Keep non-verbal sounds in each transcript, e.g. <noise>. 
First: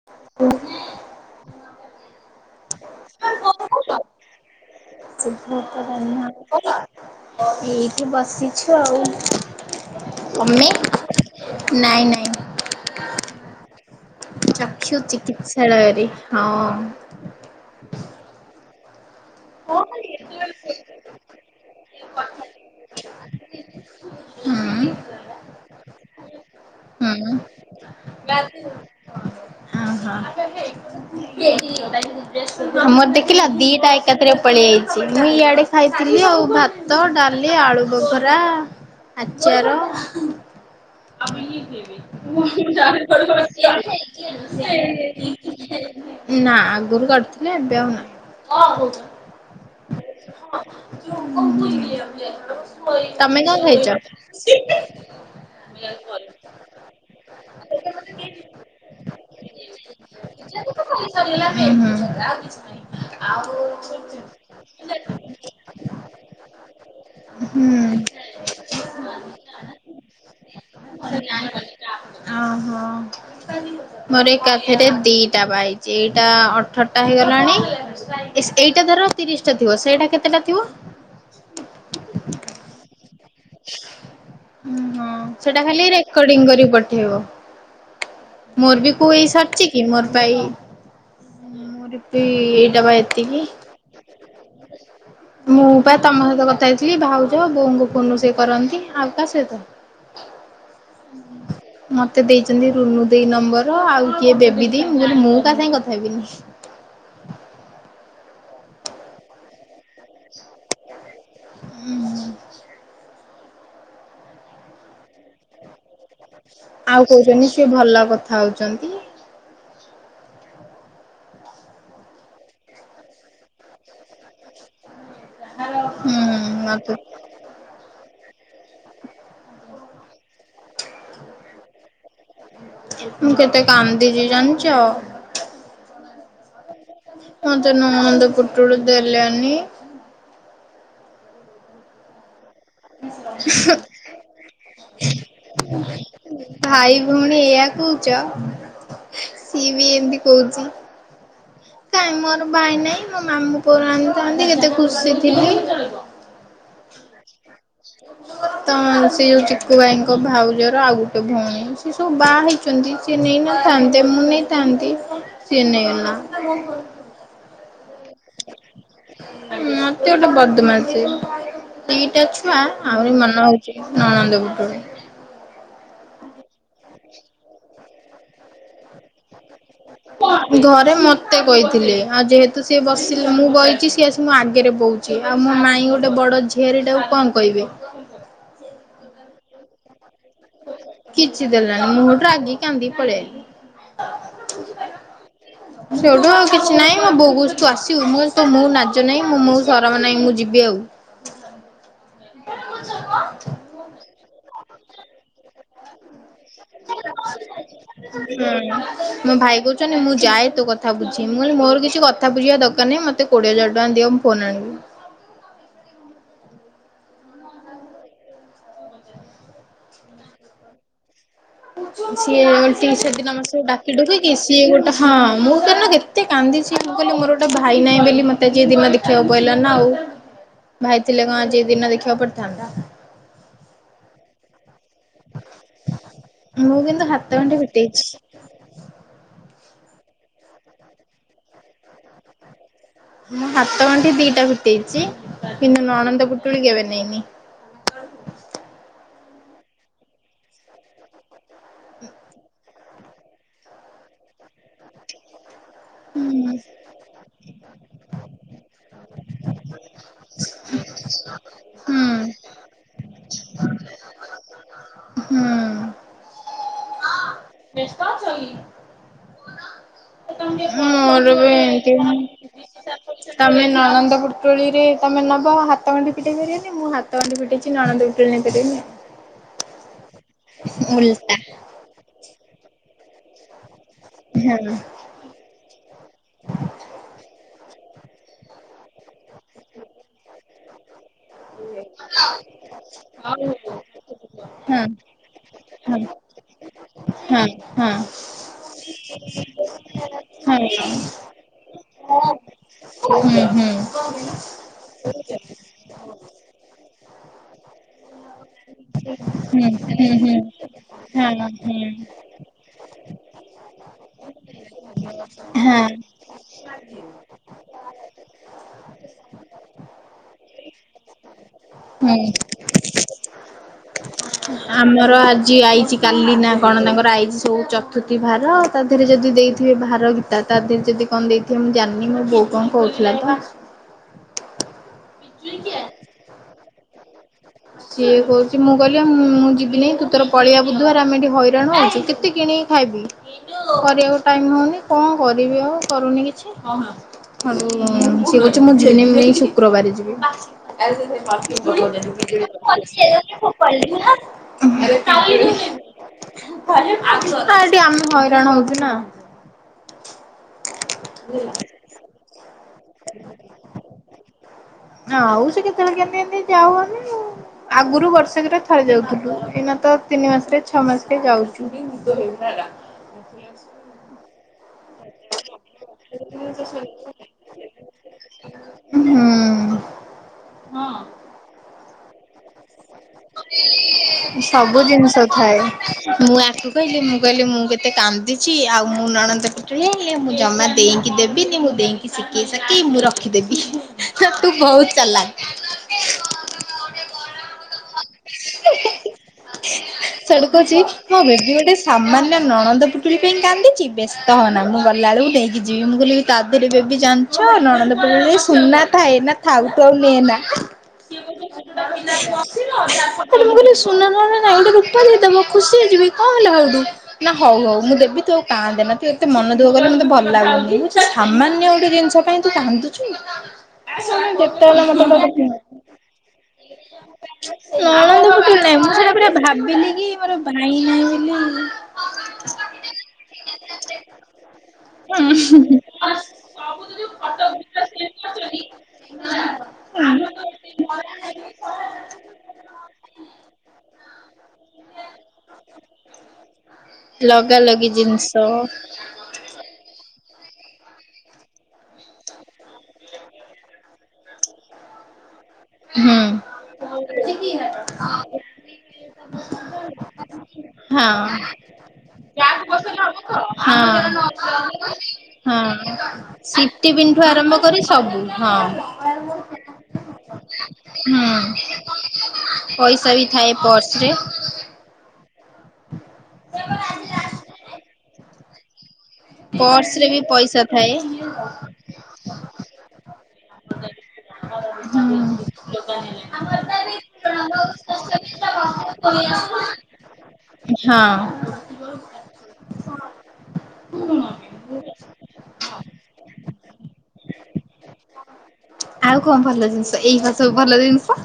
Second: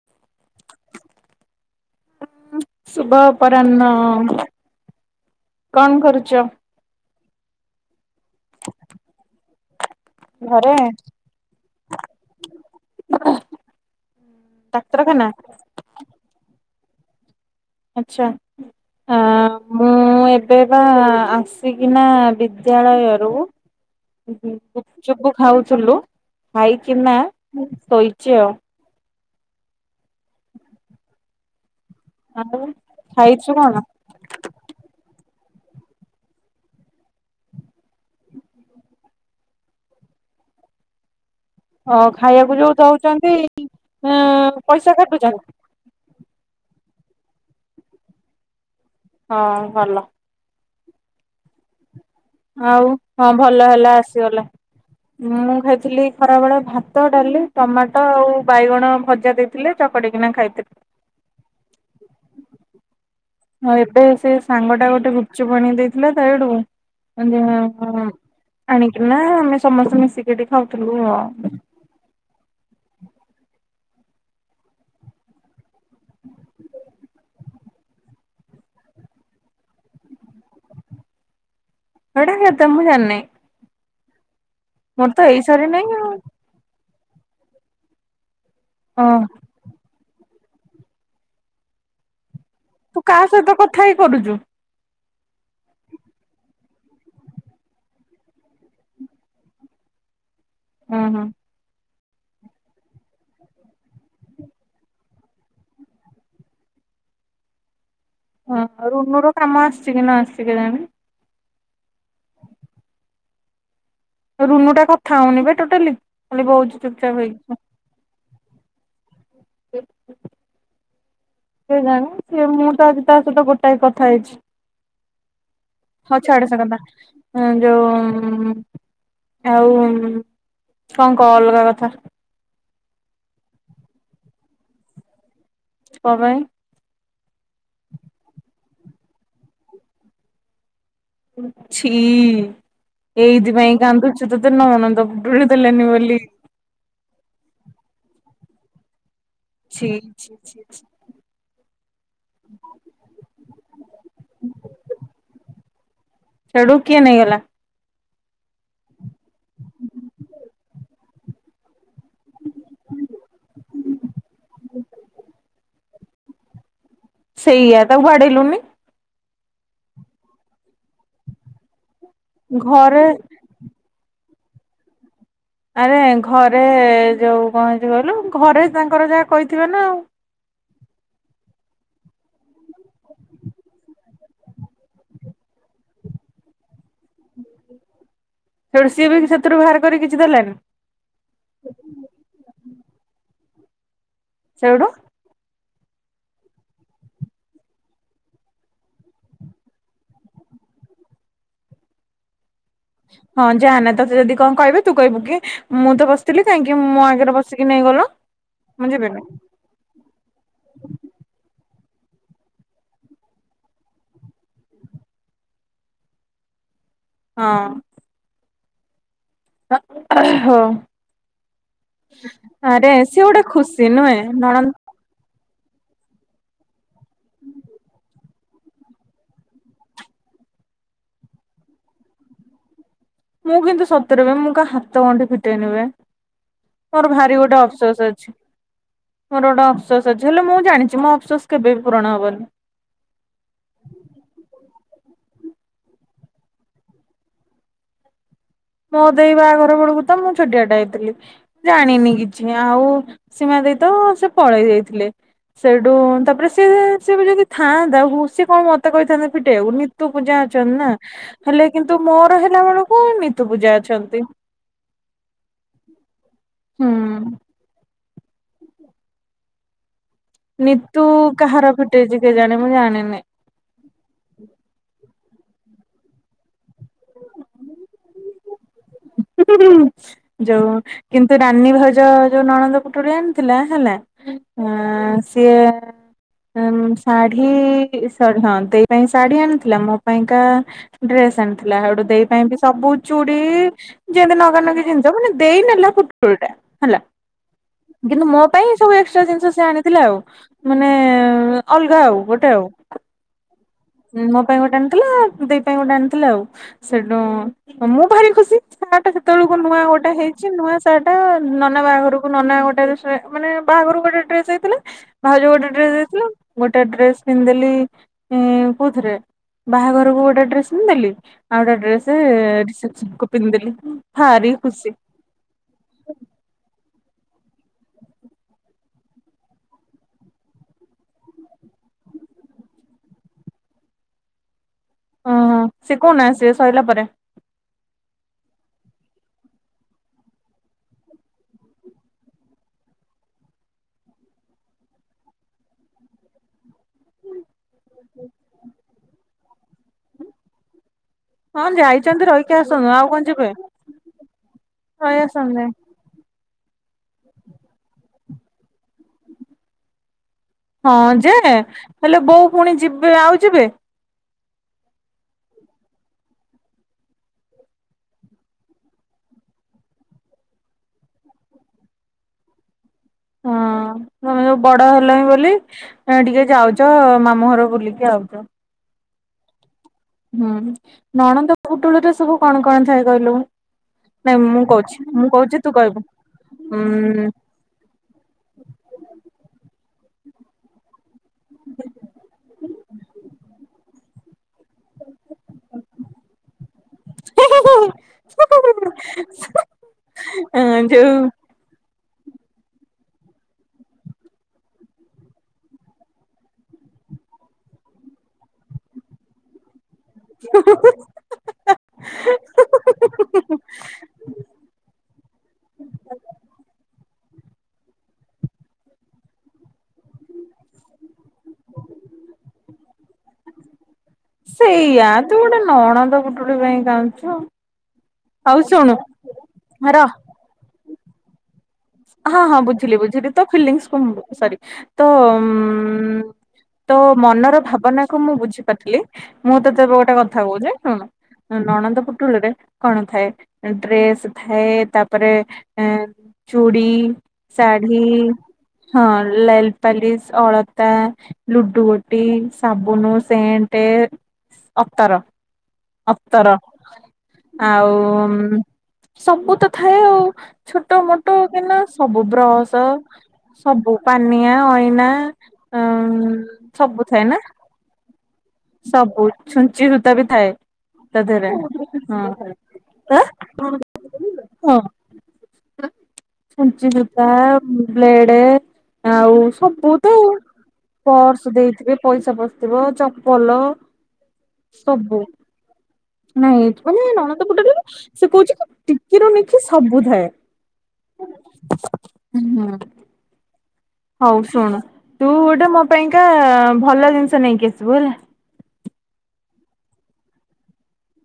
<inaudible> <unintelligible> ଶୁଭ ଅପରାହ୍ନ କଣ କରୁଛ? ଏଇଠି ବସିଛୁ ଆଉ। ଅମି ଘରେ ନାଇଁ ନାଇଁ। ଚକ୍ଷୁ ଡାକ୍ତରଖାନା ଚିକିତ୍ସାଳୟରେ ହଁ। ଆଚ୍ଛା। ଆ ମୁଁ ଏବେ ବା ଆସିକିନା ବିଦ୍ୟାଳୟରୁ। ହୁଁ ହୁଁ ଗୁପୁଚୁପ ଖାଉଥିଲୁ ଖାଇକିନା ହଁ ଶୋଇଛି ଆଉ। ହଁ। ଆଉ ଆମର ଦେଖିଲ ଖାଇଛୁ କଣ? ଦିଟା ଏକାଥରେ ପଳେଇ ଆଇଚି ମୁଁ ଇଆଡେ ଖାଇଥିଲି ଆଉ ଭାତ ଡାଲି ଆଳୁ ବଘରା। ଆଚାର। <unintelligible> ଖାଇବାକୁ ଯୋଉ <unintelligible> ଦଉଛନ୍ତି ନା ଆଗରୁ ପଇସା କାଟୁଛନ୍ତି କାଡ଼ୁଥିଲି ଏବେ ଆଉ ନା। ହଁ ଭଲ। <unintelligible> ଆଉ ହଁ ତମେ କଣ ଭଲ ହେଲା ଖାଇଛ? ଆସିଗଲା। ମୁଁ ଖାଇଥିଲି ଖରାବେଳେ ଭାତ ଡାଲି ଟମାଟ ଆଉ ବାଇଗଣ ଭଜା ଦେ ଥିଲେ ଚକଡ଼ିକିନା ଏଇଟା ଖାଇଥିଲୁ। ତ ଖାଲି ହୁଁ। ଆଉ ଏବେ ସେ ସାଙ୍ଗ ଟା ଗୋଟେ ଗୁପ୍ ଚୁପ୍ ଆଣି କି ଦେଇଥିଲା ତା ଏଇଠୁ ତ ଉଁ। ଆଣିକିନା ଆମେ ସମସ୍ତେ ମିଶିକିଡି ଖାଉଥିଲୁ ଆଉ ଆ ହଁ ମୋର ଏକାଥିରେ ଦିଟା ବା ଆଇଚି ଏଇଟା ଅ ଅଠର‌ ଟା ହେଇଗଲାଣି ଇସ୍ ଏଇଟା ଦର ତିରିଶ୍ ଥିବ ସେଇଟା କେତେଟା ଥିବ। ଏଡ଼ା କେତେ ମୁଁ ଜାଣିନି। ଉଁ ହଁ ମୋର ତ ଏଇ ସେଟା ସରି ଖାଲି ନାଇଁ ଆଉ ରେକଡ଼ିଙ୍ଗ୍ କରି ପ ଠେଇବ ମୋର୍ ବି କୋଉ ହଁ ଏଇ ସାରିଛି କି। କି ମୋର ତାଇ ମୋର ବି ଏଇଟା ବା ତୁ କାହା ଏତିକି। ସହିତ କଥା ହେଇ କରୁଛୁ ମୁଁ ବା ତମ ସହିତ କଥା ହେଇଥିଲି ଭାଉଜ ବୋଉଙ୍କୁ ଫୋନ୍ ରୁ ସେ କରନ୍ତି ଆଉ କା ସହିତ। ଓ ହଁ। ମତେ ଦେଇଚନ୍ତି ରୁନୁ ଦେଇ ନମ୍ବର ଆଉ କିଏ ବେବି ଦେଇ ମୁଁ କଇଲି ମୁଁ କା ସାଙ୍ଗେ କଥା ହେବିନି। ହଁ ରୁନୁ ର କାମ ଆସିଛି କି ନ ଆସିଛି କେଜାଣି। ଉଁ। ରୁନୁ ଟା କଥା ହଉନି ବେ ଟୋଟାଲି। ଖାଲି ବଉଚି ଆଉ ଚୁପଚାପ କଉଚନ୍ତି ହେଇକି ସିଏ ଭଲ କଥା ହଉଛନ୍ତି। <inaudible> କେଜାଣି ସିଏ ମୁଁ ତ ସହିତ ତା ସହିତ ଗୋଟାଏ କଥା ହେଇଛି। ହଁ ହୁଁ ଛାଡ ସେ କଥା। ମତେ ହୁଁ ଯୋଉ ଆଉ କଁ କ ଅଲଗା କଥା। ମୁଁ କେତେ କାନ୍ଦିଚି ଜାଣିଚ। କଁ ପାଇଁ। ମତେ ନଣନ୍ଦ ପୁଟଳି ଦେଲେନି। ଉଁ ଛି ଏଇତି ପାଇଁ କାନ୍ଦୁଚୁ ତତେ ନଣନ୍ଦ ପୁଟୁଳି ଦେଲେନି ବୋଲି। ଭାଇ ଭଉଣୀ ଏୟା କୁଚ। ସିଏ ବି ଛି ଏମ୍ତି ଛି ଛି କୋଉଚି। ଛି ନାଇଁ ମୋର ଭାଇ ନାଇଁ ମୋ ମାମୁଁ ପୁଅରୁ ଆଣିଥାନ୍ତି କେତେ ଖୁସି ଥିଲି। ସେଡ଼ୁ କିଏ ନେଇଗଲା। ତମ ସେଇ ଯୋଉ ଚିକୁୁ ଭାଇଙ୍କ ଭାଉଜର ଆଉ ସେ ଭଉଣୀ ସେ ସବୁ ବାହା ହେଇଛନ୍ତି ସେ ନେଇ ନଥାନ୍ତେ ମୁଁ ନେଇଥାନ୍ତି! ସିଏ ନେଲା। ସେଇଆ ତାକୁ ଵାଡେଇଲୁନି। ମ ଅତି ଗୋଟେ ବଦମାସି ଦିଟା ଛୁଆ ଘରେ ଆହୁରି ମନ ହଉ ଚି ନଣନ୍ଦ ପୁଟୁଳି। ଆରେ ଘରେ ଯୋଉ କଣ ହେଇଚି କହିଲୁ ଘରେ ତାଙ୍କର ଯାହା କହିଥିବେ ନା ଆଉ। ଘରେ ମତେ କହିଥିଲେ ଆଉ ଯେହେତୁ ସିଏ ବସିଲେ ମୁଁ ବଇଚି ସିଏ ଆସି ମୋ ଆଗରେ ବଉ ଚି ଆଉ ମୋ ମାଇଁ ଗୋଟେ ବଡ ଝିଆରୀ ଟାକୁ କଣ କହିବେ। ସେଇଠୁ ସିଏ ବି ସେଥିରୁ ବାହାର କରି କିଛି ଦେଲାନି। କିଛିି ଦେଲାନି ମୁଁ ହେଇଟୁ ରାଗିକି କାନ୍ଦି ପଳେଇ ଆଇଲି। ସେଉଠୁ? ସେଉଠୁ ଆଉ କିଛି ନାଇଁ ମୋ ବୋଉ କୋଉଚି ତୁ ଆସିବୁ ମୁଁ କଇଲି ତୋ ମୁଁହ କୁ ନାଜ ନାଇଁ ମୁଁହକୁ ସରମ ନାଇଁ ମୁଁ ଯିବି ଆଉ। ହଁ ଯାଆନା ତତେ ଯଦି କଣ କହିବେ ତୁ କହିବୁ କି ମୁଁ ତ ବାସ୍ ହୁଁ ମୁଁ ଯିବିନି ମୋ ଭାଇ କୋ ଉଚନ୍ତି ମୁଁ ଯାଏ ତୋ କଥା ବୁଝିବି ମୁଁ କହିଲି ମୋର କିଛି କଥା ବୁଝିବା ଦରକାର ନାହି ମତେ କୋଡିଏ ହଜାର ଟଙ୍କା ଦିଅ ମୁଁ ଫୋନ ଆଣିବି। ହଁ। ହଁ। ସିଏ ଓଲ୍ଟି ସେ ସିଏ ଦିନ ଗୋଟେ ମତେ ସବୁ ଖୁସି ଡାକି ନୁହେଁ ଡୁକିକି ସିଏ ନଣନ୍ଦ ଗୋଟେ ହଁ ମୁଁ ତ ତ ଯେତେ କାନ୍ଦିଛି ମୁଁ କହିଲି ମୋର ଗୋଟ ଭାଇ ନାଇଁ ବୋଲି ମତେ ଆଜି ଏ ଦିନ ଦେଖିବାକୁ ପଇଲା ନା ଆଉ। ଭାଇ ଥିଲେ କଣ ଆଜି ଏ ଦିନ ଦେଖିବାକୁ ପଡିଥାନ୍ତ। ମୁଁ କିନ୍ତୁ ସତରେ ମୁଁ କାହା ହାତଗଣ୍ଠି ଫିଟେଇନି ବେ ମୁଁ କିନ୍ତୁ ମୋର ହାତ ଭାରି ଗଣ୍ଠି ଗୋଟେ ଫିଟେଇଛି। ଅବସୋଷ ଅଛି। ମୋର ଗୋଟେ ଅବସୋସ୍ ଅଛି ହେଲେ ମୁଁ ଜାଣିଛି ମୋ ଅବସୋସ୍ କେବେ ବି ପୂରଣ ହବନି। ମୁଁ ହାତ ଗଣ୍ଠି ଦିଟା ଫିଟେଇଚି କିନ୍ତୁ ନଣନ୍ଦ ପୁଟୁଳି କେବେ ନେଇନି। ମୋ ଦେଇ ବାହାଘର ବେଳକୁ ତ ମୁଁ ଛୋଟିଆଟେ ହେଇଥିଲି ଜାଣିନି କିଛି ଆଉ ସୀମା ଦେଇ ତ ସେ ପଳେଇ ଜାଇଥିଲେ। ସେଇଠୁ ତାପରେ ହୁଁ ସିଏ ସିଏ ଵି ଯଦି ଥାଆନ୍ତା ହଁ ସିଏ କଣ ମତେ କହିଥାନ୍ତ ଫିଟେଇବାକୁ ନି ତୁ ପୂଜା ଅଛନି ନା। ହ ହେଲେ <inaudible> କିନ୍ତୁ ମୋର ହେଲା ବେଳକୁ ନି ତୁ ପୂଜା ଅଛନ୍ତି ହୁଁ। ବେସ୍ତ ଅଛ କି? ନିତୁ ମୋର ବି କାହାର ଫିଟେଇଛି କେଜାଣି ମୁଁ ଜାଣିନି। ଏମିତି ତମେ ନଳନ୍ଦ ପୁଟ୍ରଳି ରେ ତମେ ନବ ହାତ ଗଣ୍ଠି ଫିଟେଇ ପାରିବନି ମୁଁ ହାତ ଗଣ୍ଠି ଫିଟେଇଛି ନଣନ୍ଦ ଇ <inaudible> ଯୋଉ କିନ୍ତୁ ଓଲଟା। ରାନୀ ଭାଉଜ ଯୋଉ ନଣନ୍ଦ ପୁଟୁଳି ଆଣିଥିଲା ହେଲା। ଆମର ହଁ ସିଏ ଅ ନ ଶାଢୀ ଶାଢ଼ୀ ହଁ ଦେଇ ପାଇଁ ଶାଢ଼ୀ ଆଣିଥିଲା ମୋ ପାଇଁକା ଡ୍ରେସ ଆଣିଥିଲା ହେଇଠୁ ଦେଇ ପାଇଁ ବି ସବୁ ଚୁଡି ଯେମତି ନଗାନଗି ଜିନିଷ ମାନେ ଦେଇ ନେଲା ପୁଟୁଳି ଟା ହେଲା। ହଁ ହଁ। କିନ୍ତୁ ମୋ ପାଇଁ ସବୁ ଏକ୍ସଟ୍ରା ଜିନିଷ ସିଏ ଆଣିଥିଲା ଆଉ। ମାନେ ଅଲଗା ଆଉ ଗୋଟେ ଆଉ। ହୁଁ ହୁଁ। ହୁଁ ମୋ ପାଇଁ ଗୋଟେ ଆଣିଥିଲା ଦେଇ ପାଇଁ ଗୋଟେ ଆଣିଥିଲା ଆଉ ସେଠୁ ମୁଁ ଭାରି ଖୁସି। ସାର୍ଟ ସେତେବେଳକୁ ନୂଆ ଗୋଟେ ହେଇଚି ନୂଆ ସାର୍ଟ ଟା ନନା ବାହାଘରକୁ ନନା ଗୋଟେ ମାନେ ବାହାଘର ଗୋଟେ ଡ୍ରେସ ହେଇଥିଲା ଭାଉଜ ଗୋଟେ ଡ୍ରେସ ଦେଇଥିଲା। ଗୋଟେ ଡ୍ରେସ ପିନ୍ ଦେଲି ଉଁ। କଉଥିରେ ବାହାଘରକୁ ଗୋଟେ ଡ୍ରେସ ପିନ୍ ଦେଲି ଆଉ ଗୋଟେ ଡ୍ରେସ ରିସେପସନ କୁ। ପିନ୍ ଦେଲି ହୁଁ ଭାରି ଖୁସି ଆମର ଆଜି ଆଇଚି କାଲି ନା କଣ ତାଙ୍କର ଆଇଜି ସବୁ ଚତୁର୍ଥୀ ଭାର ତା ଧିଅରେ ଯଦି ଦେଇଥିବେ ଭାର ଗୀତା ତା ଧିଅରେ ଯଦି କଣ ଦେଇଥିବ କିଏ ମୁଁ ଜାଣିନି ମୋ ବୋଉ କଣ କଉଥିଲା ତ ହଁ ସେ କୋଉନା ସେ ସଇଲା ପରେ ସିଏ କଉଚି ମୁଁ କଇଲି ଆଉ ମୁଁ ଯିବିନେଇ ତୁ ତୋର ପଳିଆ ବୁଧୁ ବାର ଆମେ ଏଠି ହଇରାଣ ହଉଛୁ କେତେ କିଣି ଖାଇବି କରିବାକୁ ଟାଇମ୍ ହଉନି କଅଁ କରିବି ଆଉ କରୁନି କିଛି। ହଁ ଯୋଉ, ସିଏ କୋଉଚି ମୁଁ ଜିନିମି ନେଇ ଶୁକ୍ରବାରେ ଯିବି। ହଁ ଯାଇଛନ୍ତି ରହିକି ଆସନ୍ତୁ ଆଉ କଣ ଯିବେ ରହି ଆସନ୍ତେ <unintelligible> ହଁ ଏଠି ଆମେ ହଇରାଣ ହଉଚୁ ନା। ହଁ ଯେ ହେଲେ ବୋଉ ପୁଣି ଯିବେ ଆଉ ଯିବେ? ନା ଆଉ ସେ କେତେବେଳେ କେମତି ଏମତି ଯାଉଅନି ଆଉ। ଆଗରୁ ବର୍ଷକରେ ଥରେ ଯାଉଥିଲୁ। ଏଇନା ତ ତିନି ମାସ ରେ ଛଅ ମାସରେ ଯାଉଚୁ। <inaudible> ହଁ ତମେ ଆଉ ବଡ ହେଲଣି ବୋଲି ଏଁ ଟିକେ ଯାଉଚ ମାମୁଁ ଘର ବୁଲିକି ଆାଉଚ ହୁଁ ହୁଁ ନଣନ୍ଦ ପୁଟୁଳିରେ ସବୁ କଣ କଣ ଥାଏ? କହିଲୁ? ନାଇଁ ମୁଁ ସବୁ କହୁଛି ଜିନିଷ ମୁଁ କହୁଛି ଥାଏ। ତୁ କହିବୁ ମୁଁ ଆକୁ କଇଲି ମୁଁ ଉଁ କଇଲି ମୁଁ କେ ସେ କାନ୍ଦିଚି ଆଉ ମୁଁ ନଣନ୍ଦ ପୁଟୁଳି ଆଣିଲେ ମୁଁ ଜମା ଦେଇନି। କି ଦେବିନି। ମୁଁ ଦେଇଙ୍କି ଶିକେଇ ସକେଇ ମୁଁ ରଖିଦେବି ତୁ ବହୁତ୍‌ ଚଲାଖ୍। <inaudible> ସିଆଡୁ ଅ କୋଉଚି ଯୋଉ ମୋ ବେବି ଗୋଟେ ସ ସାମାନ୍ୟ ନଣନ୍ଦ ପୁଟୁଲି ପାଇଁ କାନ୍ଦିଚି। ବ୍ୟସ୍ତ ହଅନା ମୁଁ ଗଲାବେଳୁକୁ ନେଇକି ଯିବି ମୁଁ କଇଲି ତାଧେରେ ବେବି ଜାଣି ହଁ ନଣନ୍ଦ ପେଡି ସୁନା ଥାଏ। ନା ଥାଉ ତୁ ଆଉ ନେନା। ସେଠୁ ମୁଁ କଇଲି ସୁନା ନ ହେଲା ନାଇଁ ଗୋଟେ ରୂପା ଦେଇଦବ ଖୁସି ରେ ଯିବି କଅଁ ହେଲା ହେଉଟୁ। ନା ହଉ ହଉ ମୁଁ ଦେବି ତୁ ଆଉ କାଁନ୍ଦେନା। ତୁ ଏତେ ମନ ଦୁଃଖ କଲେ ମୋତେ ଭଲ୍‌ଲାଗୁନି ତୁଚ୍ଛା ସାମାନ୍ୟ ଗୋଟେ ଜିନିଷ ପାଇଁ ତୁ କାନ୍ଦୁଛୁ? ଯେତେବେଳେ ମତେ ସେଇଆା ତୁ ଗୋଟେ ନଣଦ ପୁଟୁଳି ପାଇଁ କାନ୍ଦୁଛୁ? ନଣନ୍ଦ ଆଉ ପୁଟୁଳି ନାଇଁ ମୁଁ ଶୁଣୁ ସେଟା ପୁରା ଭାବିଲି କି ରହ ମୋର ଭାଈ ନାହିଁ ବୋଲି ହଁ ହଁ ବୁଝିଲି ବୁଝିଲି ତୋ ଫିଲିଙ୍ଗସ କୁ ମୁ ସରି ତୋ ହୁଁ। ତୋ ମନର ଭାବନାକୁ ମୁଁ ବୁଝି ପାରୁଥିଲି। ମୁଁ ତତେ ଗୋଟେ କଥା କଉଛି ଶୁଣୁ। ହଁ ନଣନ୍ଦ ପୁଟୁଳି ରେ କଣ ଥାଏ? ଡ୍ରେସ୍ ଥାଏ ତାପ୍ ରେ ଏ ଚୁଡି ଲଗା ଲଗି ଶାଢୀ ଜିନିଷ ହୁଁ ହଁ ଲେଲପାଲିସ୍ ଅଳତା। ଲୁଡୁ ଗୋଟି, ସାବୁନୁ ସେଣ୍ଟେ ଅତର। ହଁ। ଅତର। ଆଉ ସବୁ ତ ଥାଏ। ଆଉ ଛୋଟ ହଁ ମୋଅ ଟ କିନା ସବୁ ବ୍ରଶ। ସବୁ ପାନିଆ ଅଇନା ହଁ। ଉଁ ସିଟି ସବୁ ପିନ୍ଠୁ ଥାଏ ନା। ଆରମ୍ଭ କରି ସବୁ ହଁ। ସବୁ ଛୁଞ୍ଚି ସୁତା ବି ଥାଏ। ହୁଁ ତଧେରେ ହଁ। ଆଁ ହଁ। ପଇସା ବି ଥାଏ ପର୍ସରେ ଆଁ ଛୁଞ୍ଚି ସୁତା ବ୍ଲେଡେ ଆଉ ସବୁ ପର୍ସରେ ତ ବି ପଇସା ଥାଏ ପର୍ସ ଦେଇଥିବେ ପଇସା ପସିଥିବ ଚପ ପଲ ସବୁ ନାଇଁ ମାନେ ନଣନ୍ଦ ପୁଟୁଳିରେ ସେ କହୁଚି କି ଟିକିରୁ ନିଖୀ ସବୁ ଥାଏ। ହଁ। ହୁଁ। ହୋଉ ଶୁଣ ତୁ ଗୋଟେ ମୋ ପାଇଁକା ଭଲ ଜିନିଷ ନେଇକି ଆସିବୁ ହେଲା। ଆଉ କଣ ଭଲ ଜିନିଷ ଏଇ ପା ସବୁ ଭଲ ଜିନିଷ।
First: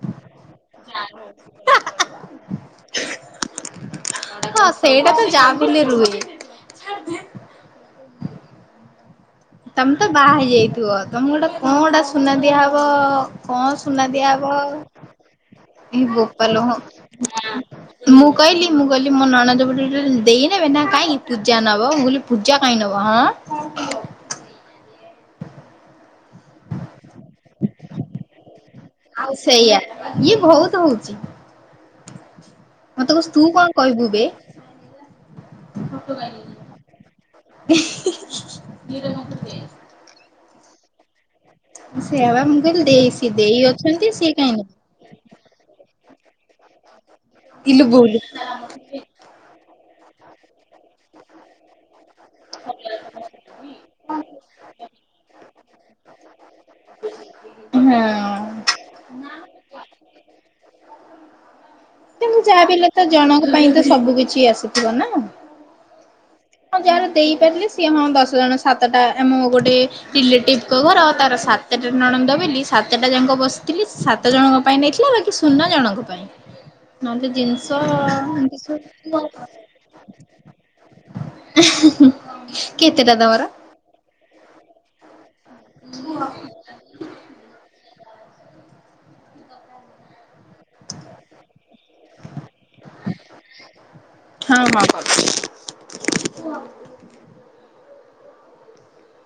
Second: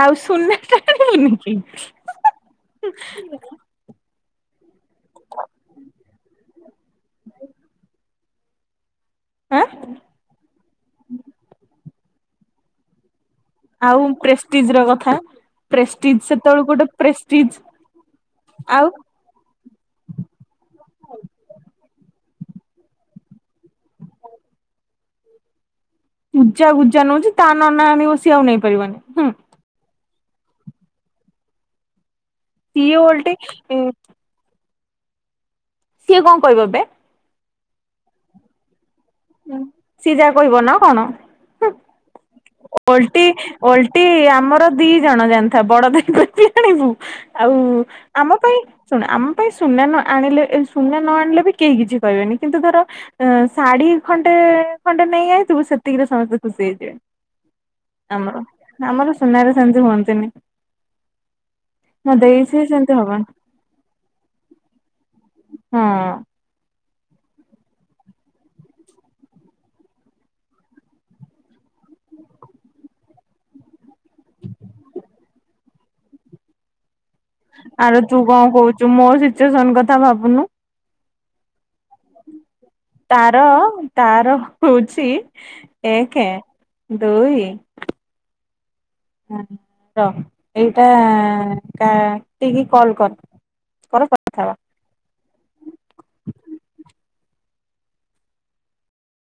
ଆଉ ସୁନା ଟା ଆଣିବୁନିକି? ହଁ ସେଇଟା ତ ଯାହାବି ହେଲେ ରୁହେ। ଆଁ ତମେ ତ ବାହା ହେଇଯାଇଥିବ ତମେ ଗୋଟେ କଣ ଗୋଟା ସୁନା ଦିଆ ହବ କଣ ଆଉ ସୁନା ଦିଆ ହବ ପ୍ରେଷ୍ଟିଜ ର କଥା। ଏ ପ୍ରେଷ୍ଟିଜ ବୋପାଲୋ ସେତେବେଳକୁ ହଁ ଗୋଟେ ପ୍ରେଷ୍ଟିଜ ମୁଁ କହଲି ମୁଁ ଆଉ କହିଲି ମୋ ନଣଦପୁଟୁଳି ଦେଇନେବେ ନା କାଇଁକି ପୂଜା ନବ ମୁଁ କହିଲି ପୂଜା କାଇଁ ନବ ଆଁ ପୂଜା ଗୁଜା ନୋଉଛି ତା ନନା ଆଣିବ ସିଏ ଆଉ ନେଇ ପାରିବନି। ଆଉ ସେଇଆ ଇଏ ବହୁତ ହୋଉଛି। ସିଏ ମତେ ଓଲଟି କହୁଛି ତୁ କଣ କହିବୁ ବେ। ସିଏ କଣ କହିବ ହିଁ ବେ ହିଁ ହିଁ। ସିଏ ଯାହା କହିବ ନା କଣ? ସେଇୟାପା ମୁଁ କହିଲି ଦେଇ ଓଲ୍‌ଟି ସିଏ ଦେଇ ଓଲ୍‌ଟି ଅଛନ୍ତି ସିଏ କାହିଁ ଆମର ନେବେ। ଦି ଜଣ ଜାଣିଥା ବଡ ଦେଈ ବେଟୀ ଆଣିବୁ ଆଉ ଇଲୁ ବୋଉଲୁ ଆମ ପାଇଁ ଶୁଣ ଆମ ପାଇଁ ସୁନା ନ ଆଣିଲେ ସୁନା ନ ଆଣିଲେ ବି କେହି କିଛି କହିବେନି କିନ୍ତୁ ଧର ଆଁ ଶାଢୀ ଖଣ୍ଡେ ଖଣ୍ଡେ ନେଇଆ ଥିବୁ ସେତିକିରେ ସମସ୍ତେ ଖୁସି ହେଇଯିବେ। ହଁ। ଆମର ଆମର ସୁନାରେ ସେମିତି ହୁଅନ୍ତିନି। ମୋ ଦେଇ କିନ୍ତୁ ସିଏ ଯାହାବି ହେଲେ ସେମିତି ତ ହବନି ଜଣଙ୍କ ପାଇଁ ତ ସବୁ କିଛି ଆସିଥିବ ନା। ହଁ। ହଁ ଯାହାର ଦେଇପାରିଲେ ସିଏ ହଁ ଦଶ ଜଣ ସାତଟା ଏ ମୁଁ ଗୋଟେ ରିଲେଟିଭଙ୍କ ଘର ତାର ସାତଟା ନଣନ୍ଦ ବୋଲି ସାତଟା ଯାକ ବସିଥିଲି ସାତ ତ ଜଣଙ୍କ ପାଇଁ ନେଇଥିଲା ବାକି ସୁନା ଜଣଙ୍କ ପାଇଁ। ନହେଲେ ଜିନିଷ ଏମିତି ସବୁ <unintelligible> ଙ୍କ କଥା ଭାବୁନୁ। ହା ହିଁ ହିଁ। ତାର ତାର ହୋଉଛି ଏକ ଦୁଇ ର ଏଇଟା କାଟିକି କଲ୍ କର। କର କଥା ହବା। ହଁ ହଁ ହୋଉ।